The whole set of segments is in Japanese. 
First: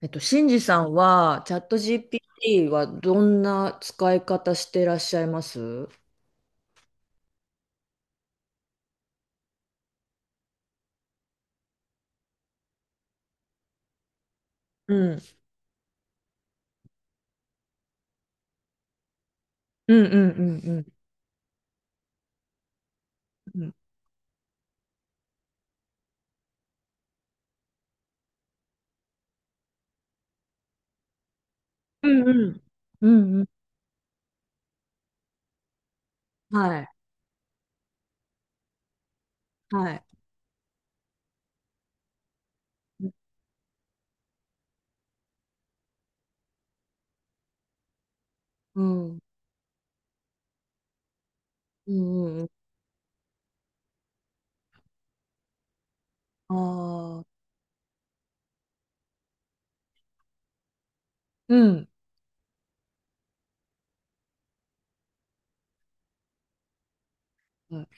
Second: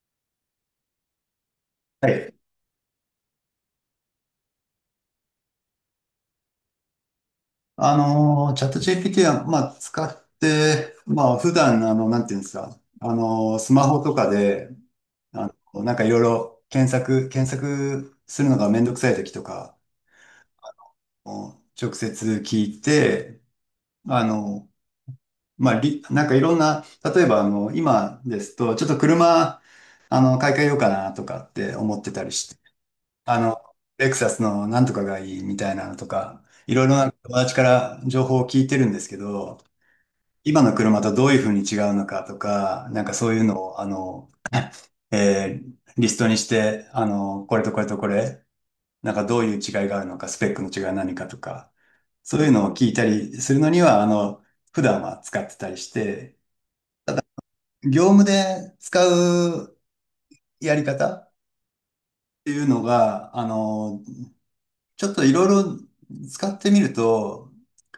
シンジさんは、チャット はい。GPT はどんな使い方してらっしゃいます？うん。チャット GPT は、まあ、使って、まあ、普段、なんていうんですか、スマホとかで、うん。なんかいろいろ検索するのがめんどくさい時とか、うん。うん。もう直接聞いて、うん。あの、まあ、なんかいろんな、例えば、今ですと、ちょっと車、買い替えようかなとかって思っうてたん。りうして、ん。うん。あうん。の、レクサスのなんとかがいいみたいなのとか、はいろい。いろな友達から情報を聞いてるんですけど、はい。今の車とどういうふうに違うのかとか、なうんん。かそういうのを、リストにして、これとこれとこれ、なんかどういう違いがあるのか、スペックの違いは何かとか、うそん。うういん。うのを聞いたりするのには、普段は使ってたりして、ああ。業務で使うやり方っうん。ていうのが、ちょっといろいろ使ってみると、はい。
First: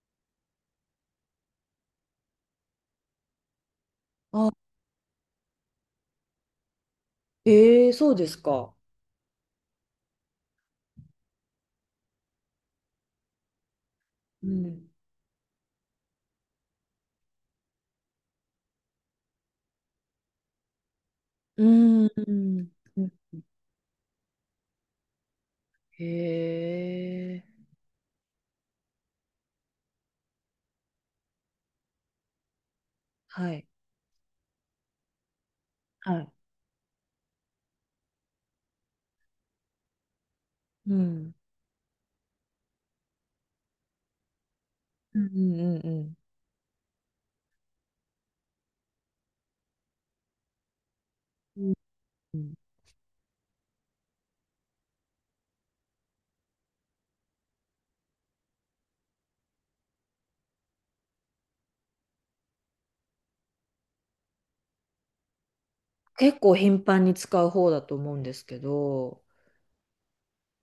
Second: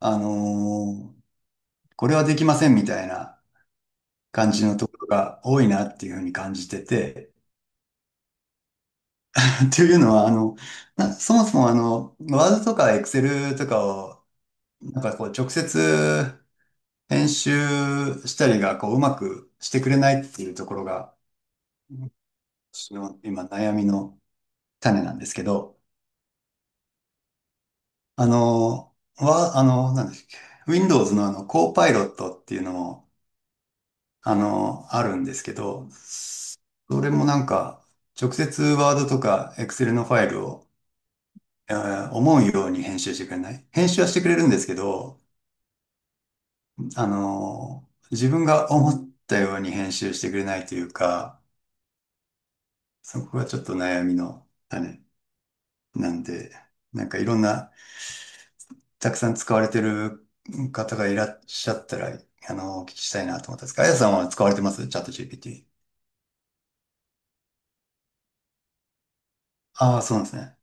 あの、これはできませんみたいなあ。感じのところが多いなっていうふうに感じてて、ええ、そうですか？ というのは、そもそもワードとかエクセルとかを、うん。なんかこう直接編集したりがこううまくしてくれないっていうところが、うん。私うん。の今悩みの種なんですけど、へえ。あの、は、あの、なんですっけ、Windows のコーパイロットっていうのも、はい。あるんですけど、はい。それもなんか、直接ワードとかエクセルのファイルを、うん。思うように編集してくれない。編集はしてくれるんですけうど、ん。うん。うん。自分が思ったように編集してくれないというか、うん。うん。そこがちょっと悩みの種なんで、なんかいろんな、たくさん使われてる方がいらっしゃったら、お聞きしたいなと思ったんですが、あやさんは使われてますチャット GPT？結構頻繁に使う方だと思うんですけど、ああ、そうなんですね。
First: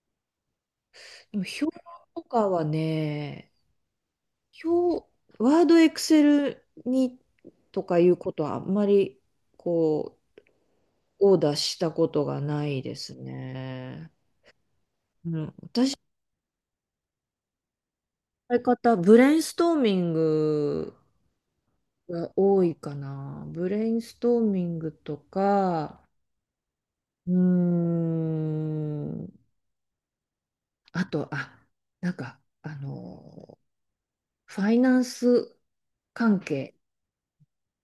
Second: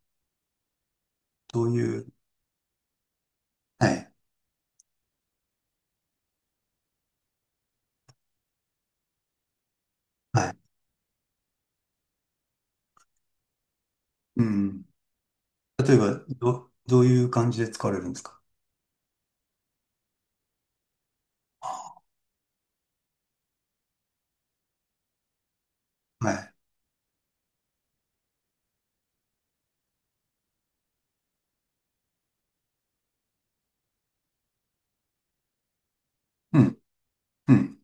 でもどう表いう、とかはね、はい、表、ワード、エクセルにとかいうことはあんまりこはい。う、オーダーしたことがないですね。うん。うん、例私えば、どういう感じで使われるんですか？のやり方、ブレインストーミングが多いかな。ブレインストーミングとか、はい。うーん、あと、あ、なんか、あの、ファイナンス関う係、ん、うん、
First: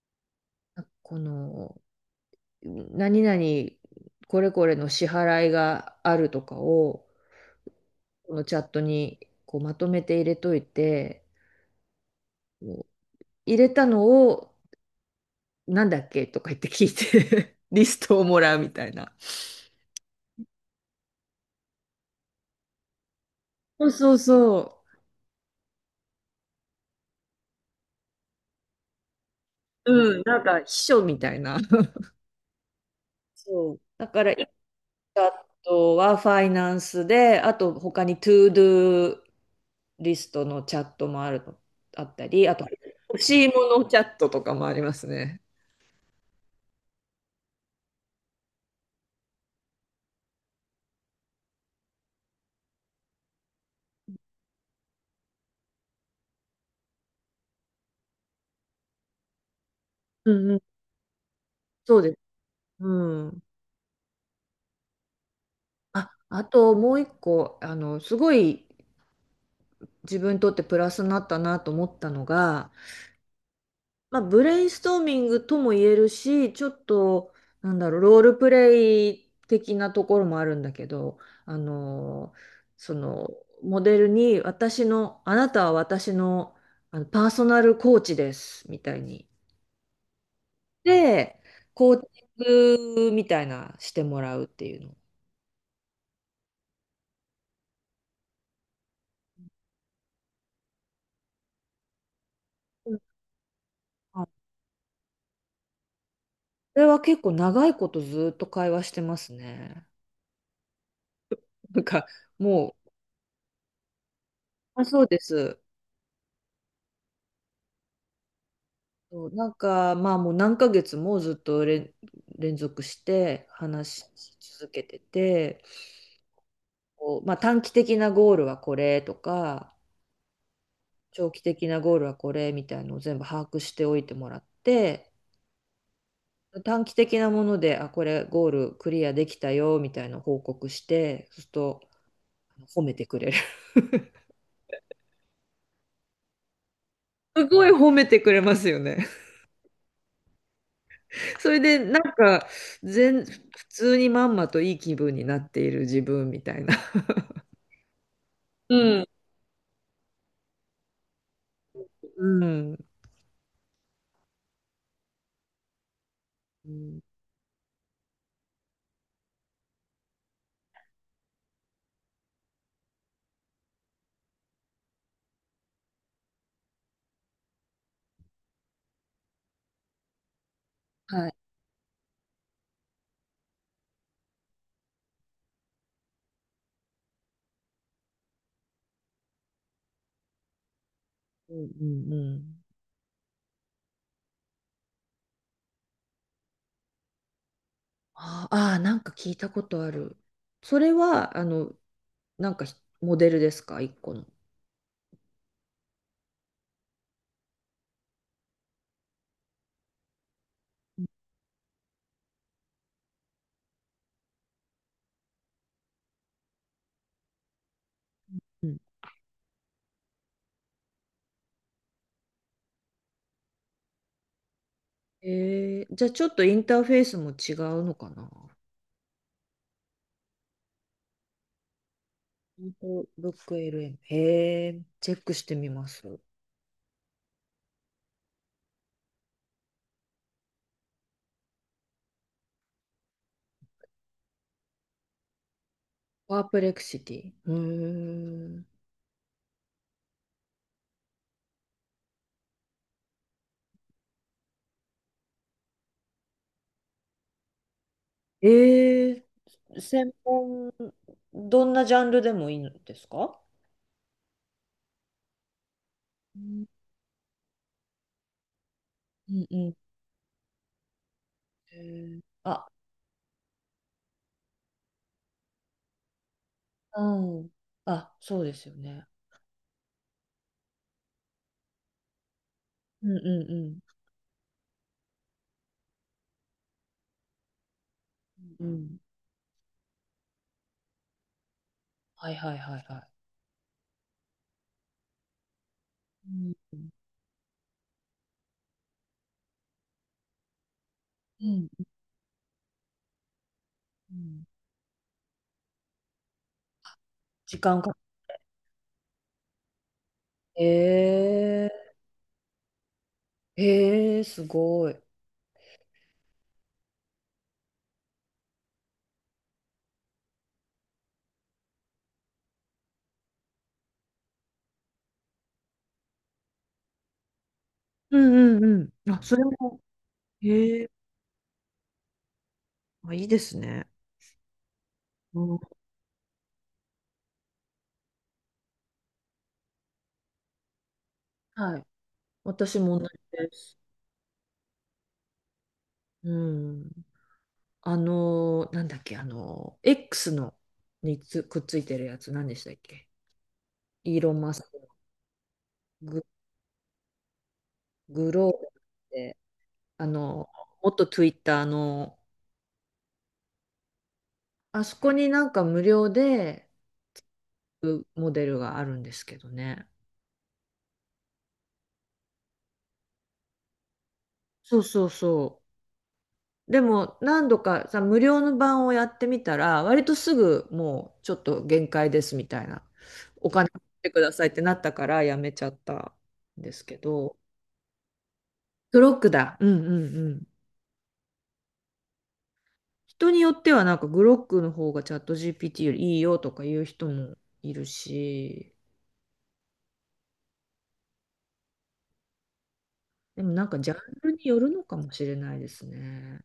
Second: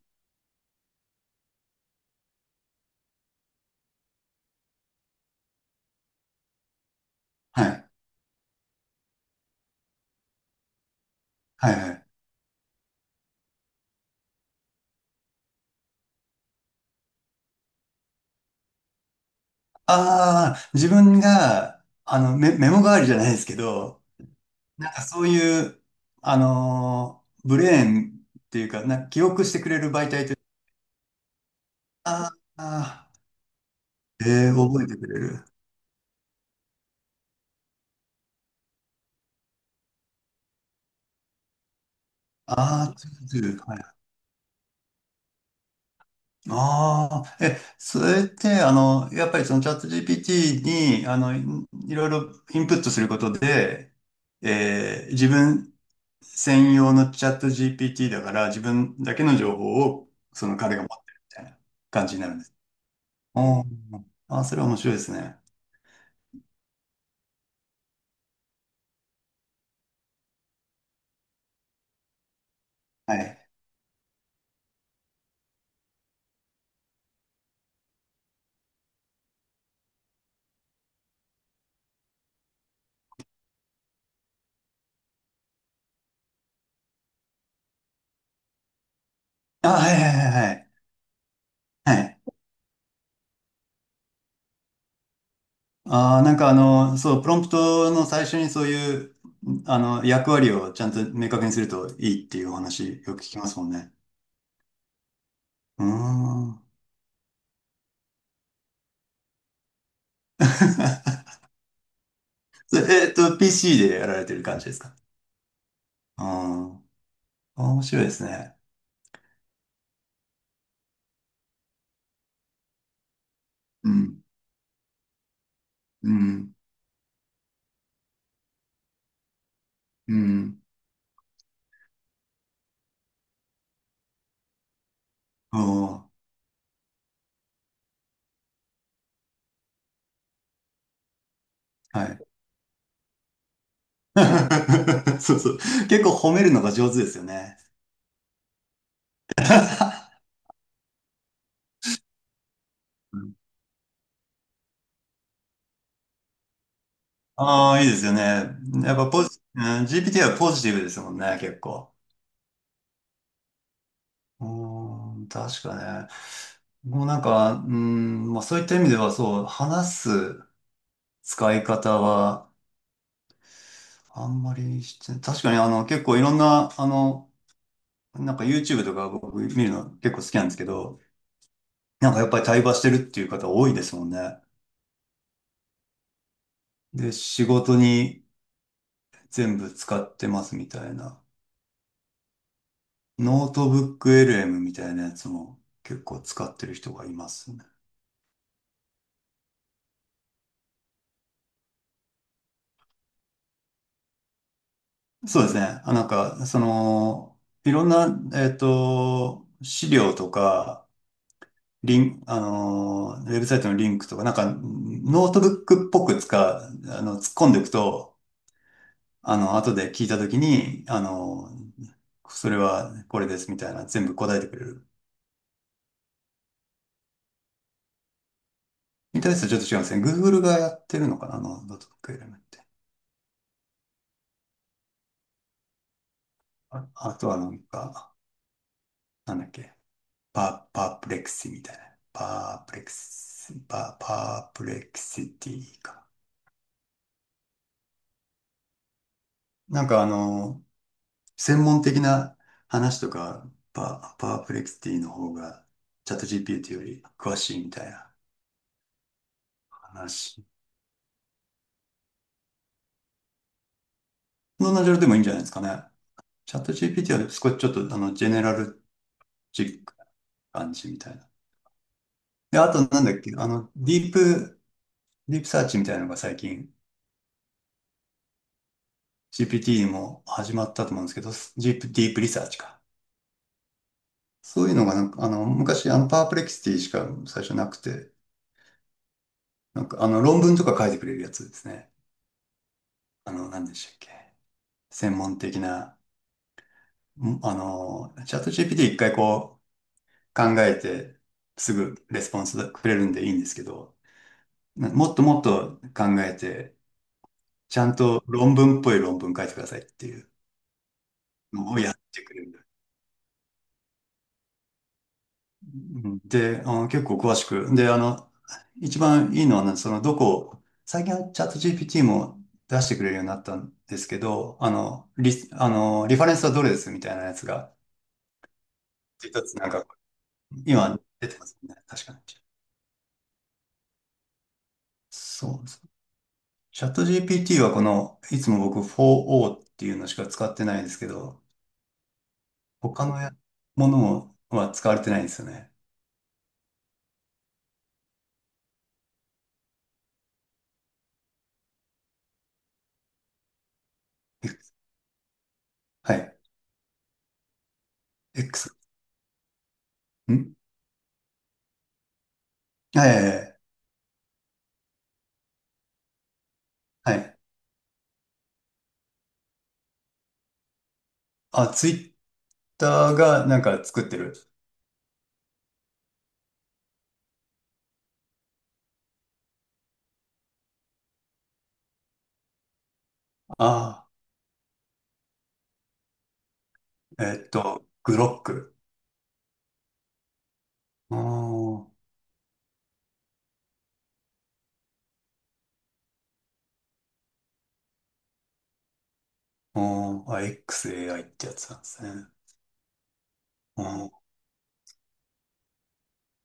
この、何々これこれの支払いがあるとかをはい、このチャットにこうまとめて入れといてはい、はい。入れたのをなんだっけとか言って聞いて リストをもらうみたいな。ああ、自分が、メモ代わりじゃないですけそうど、そうそなんかそういう、ブレーンっていうか、記憶してくれる媒う。うん、体といなう。んか秘書みたいな。あーあそう。だかー、ら1覚えてくれる。個はファイナンスで、あと他に To Do リストのチャットもあるの、あったり、あとああ、ツ欲ーツしいーもはのチい。ャットとかもありますね。ああ、え、それって、やっぱりそのチャット GPT に、いろいろインプットすることで、自分専用のチャット GPT だから、自分だけの情報を、うそんうのん。彼が持ってるみたいなそう感でじす。になるんです。うん。おーあー、それは面白いですね。あ、あともう一個、すごい自分にとってプラスになったなと思ったのが、はい。まあ、ブレインストーミングとも言えるし、ちょっと、なんだろう、ロールプレイ的なところもあるんだけど、あの、その、モデルに、あなたは私の、パーソナルコーチです、みたいに。あ、はいはいはいはい。で、コはーい。チングみたいなしてもらうっていうの。ああ、なんかあの、そう、プロンプトの最初にそういう、役割をちゃんと明確にするといいっていうおう話よん。く聞きますもんね。うーん。それは結構長いことずっと会話してますね。なんかもそれPC でやられてる感じですう、あ、か？そうです。ああ、面白いですね。そうまあもう何ヶ月もずっと連続してう話ん、し続けてて、うん、こうまあ、短期的なゴールはこれとか、うん。長期的なゴールはこれみたいのを全部把握しておいてもらって、おー、短期的なもので、あ、これゴールクリアできたよみたいな報告して、そうするとはい。褒めてくれる。そうそう。結構褒めるのが上手ですよすね。ごい褒めてくれますよね。それでなんか普通にまんまといい気分になっている自分みたいな。ああ、いいですよね。やっうん。ぱポジ、うん、 GPT はポジティブですもんね、結構。うん。うーん、確かね。うん。もうなんか、うーん、まあそういった意味ではそう、話す使い方はあんまりしてない、確かに結構いろんな、なんか YouTube とか僕見るの結構好きなんですけど、はい。なんかやっぱり対話してるっていう方多いですもんね。で、仕事に全部使ってますみたいな。うんうんうん。ノートブック LM みたいなやつも結構使ってる人がいますね。あーあ、なんか聞いたことある。それは、なんかモデルですか、一個の。そうですね。あ、なんか、その、いろんな、えっと、資料とか、リン、あの、ウェブサイトのリンクとか、なんか、ノートブックっぽく使う、突っ込んでいくと、うん。後で聞いたときに、それはこれですみたいな、全部答えてくれる。じゃあちょっとインターフェースも違うのかな。みたいなやつちょっと違うんですね。Google がやってるのかな、ノートブックエレメントっインて。フォブック LM。へえ、チェックしてみます。あ、あとはなんか、なんだっけ。パープレクシみたいな。パープレクシティか。パープレクシティ。うーん。なんかあの、専門的な話とか、パープレクシティの方が、チャット GPT より詳しいみたいなえー専話。門、どんなジャンルでもいいんですか？どんなジャンルでもいいんじゃないですかね。うチャッんト GPT は少しちょっとあの、ジェネラルうんうチん。ックな感じみたいな。へーで、あ、あとなんだっけ、ディープサーチみたいなのが最近、うん。あ、そうですよね。GPT も始まったと思うんですけど、ディープリサーチか。うんうんうそういうのがなんか、昔、パープレキシティしか最初なくて、ん。うん。なんか、論文とか書いてくれるやつですね。はいはいはいはい。何でしたっけ。専門的な、うん。チャット GPT 一回こう、考えて、うんすぐレスポンスくれるんでいいんですけど、うん。もっともっと考えて、時ち間ゃかんと論文っぽい論文書いてくださいっていうけえのをやってくれる。ー、えー、すごい。うんで、結構詳しく。で、一番いいのはね、その、どこ、最近はチャット GPT も出してくれるようになったんですけど、あの、リ、あの、リファレンスはどれですみたいなやつが、うんうんうん。あ、そ一れつなんも、か、へえ、今出てますね。確かに。あ、いいですね。うん、そうそう。チャット GPT はこの、いつも僕 4O っていうのしか使ってないんですけど、はい。私も同他じのやです。ものは使われてないんですよね。うん。なんだっけ、X のにつくっついてるやつ、何でしたっけ？イーロン・マスクのはグ、い。グローバル X。って、ん元 Twitter の、はいはいあそこになんか無料ではい。はい。モデルがあるんですけどね。あ、ツイッターがなんか作ってる。そうそうそう。でも何度かさ、無料の版をやってみたら、割とすぐもうちょっと限界ですみたいな、お金払っあてくださいってなったからやめちゃったんですけあ、ど、グロック。クロックだ。うんうんうん。あー人によってはなんかグロックの方がチャット GPT よりいいよとか言う人もいるし、あー、あ XAI ってやつなんですね。でもなんかあジャンールによるのかもしれないですね。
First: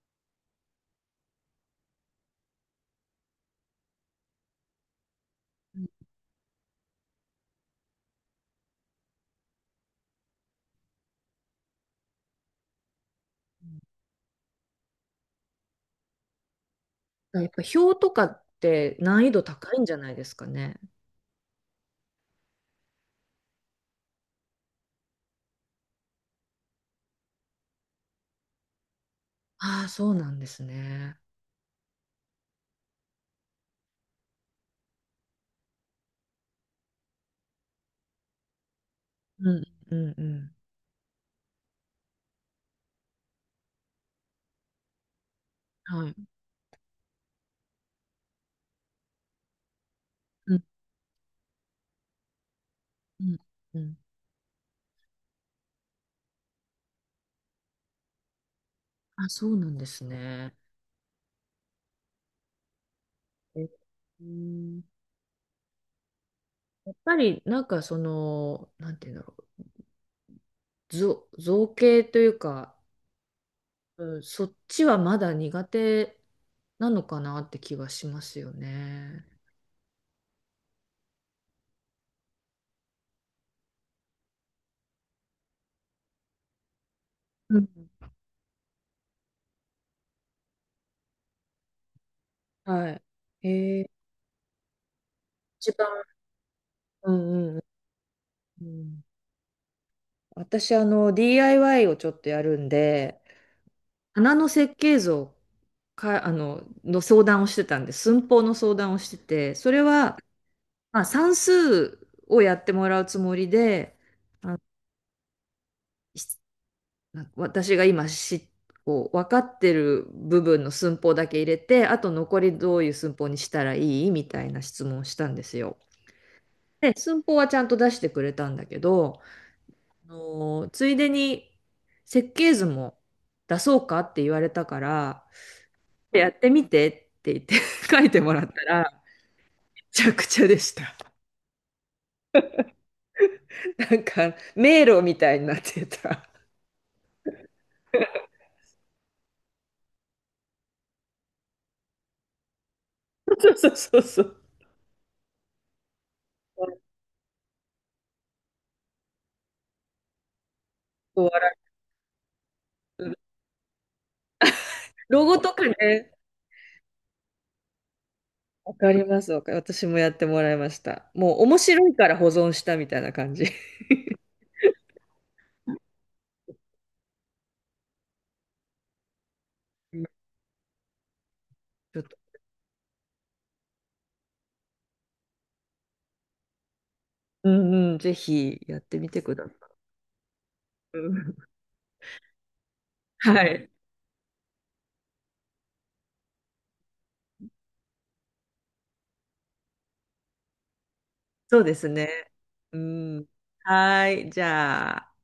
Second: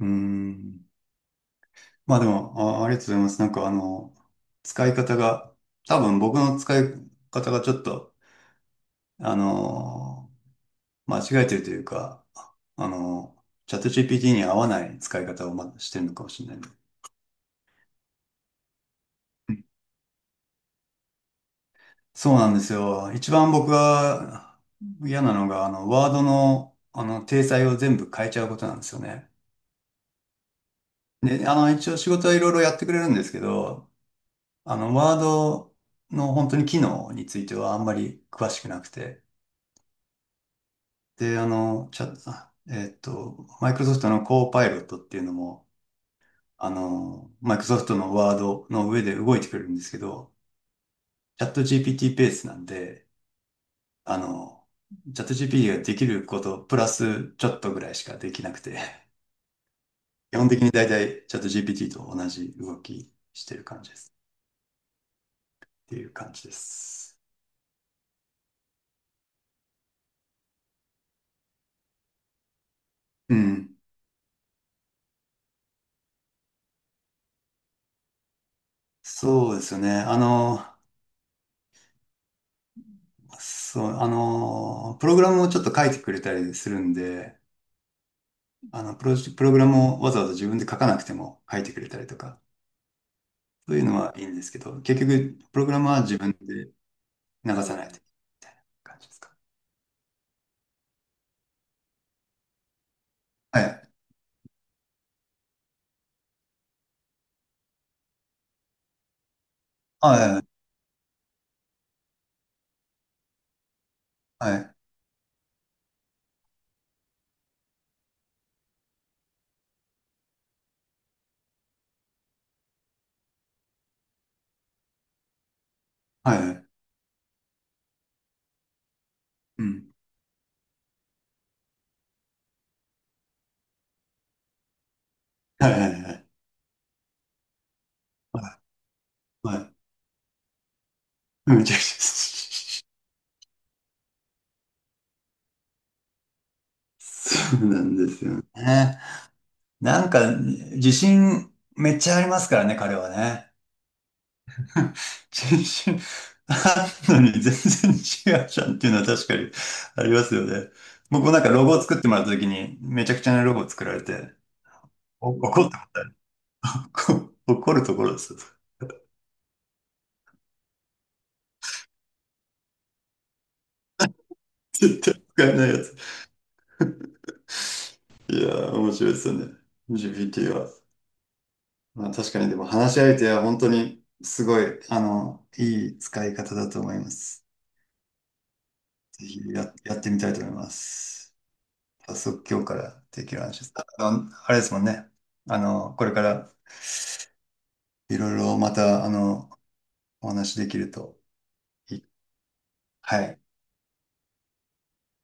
うーん。まあでも、あ、ありがとうございます。なんかあの、使い方が、多分僕の使い方がちょっと、あの間違えてるというか、あのー、チャット GPT に合わない使い方をましてるのかもしれないね。やっぱ表とかって難易度高いんじゃないですかね。そうなんですよ。一番僕が嫌なのが、ワードの、体裁を全部変えちゃうことなんですよね。ああ、そうなんですね。で、一応仕事はいろいろやってくれるんですけど、ワードの本当に機能についてはあんまり詳しくなくて。うんうんうん。で、あの、チャ、あえっと、マイクロソフトのコーパイロットっていうのも、はい。マイクロソフトのワードの上で動いてくれるんですけど、うんチャット GPT ペーティーベースなんで、うんうん。あの、チャット GPT ができること、プラスちょっとぐらいしかできなくて、あ、そうなんです基本ね。的に大体チャット GPT と同じ動きしてるえ、感じです。うん、っていう感じでやっぱす。りなんかなんて言うんだろう、造形というか、うん。うん、そっちはまだ苦手なのかなって気がしますよね。そうですよね。そう、プログラムをちょっと書いてくれたりするんで、うん、プログラムをわざわざ自分で書かなくても書いてくれたりとか、はい。そういえうー、のはいいんですけど、結局、プロ一グラ番、ムは自分でうんう流んさないというう感ん。じですか？私、DIY をちょっとやるんで、はい。花の設計図をか、あの、の相談をしてたんで、寸法の相談をしてて、それは、はい。まあ、算数をやってもらうつもりで、はあい。のはい。なんか私が今こう分かってる部分の寸法だけ入れてあと残りどういう寸法にしたらいいみたいな質問をしたんですよ。はい。で寸法はちゃんと出してくれたんだけど、うん。ついでに設計図も出そうかって言われたからはいはいはい。やってみてって言って 書いてもらっはたらい。はめちゃくちゃでした。いめちゃくちゃ。なんか迷路みたいになってた。そうなんですよね。なんか、自信めっちゃありますからね、彼は ね。そうそうそうそう。自信あるのに全然違うじゃんっていうのは確かにありますよね。僕もなんかロゴを作ってもらった時に、めちゃくちゃなロゴを作られて、ロゴと怒かったことあね、る。怒るところですよ。わかります。私もやってもらいました。もう面白いから保存したみたいな感じ。絶対使えないやつ。いやー、面白いですよね。うん。 GPT は。ちょっまあ、と、確かに、でも話し相手は本当にすごい、いい使い方だと思います。うんうん、ぜひやってみてぜくひださやってみたいと思いまい。うす。ん。早速今日からではきる話でい。す。あれですもんね。これからいろいろまた、お話しできるとそうですいね。い。うはん。い。はい。じゃあ。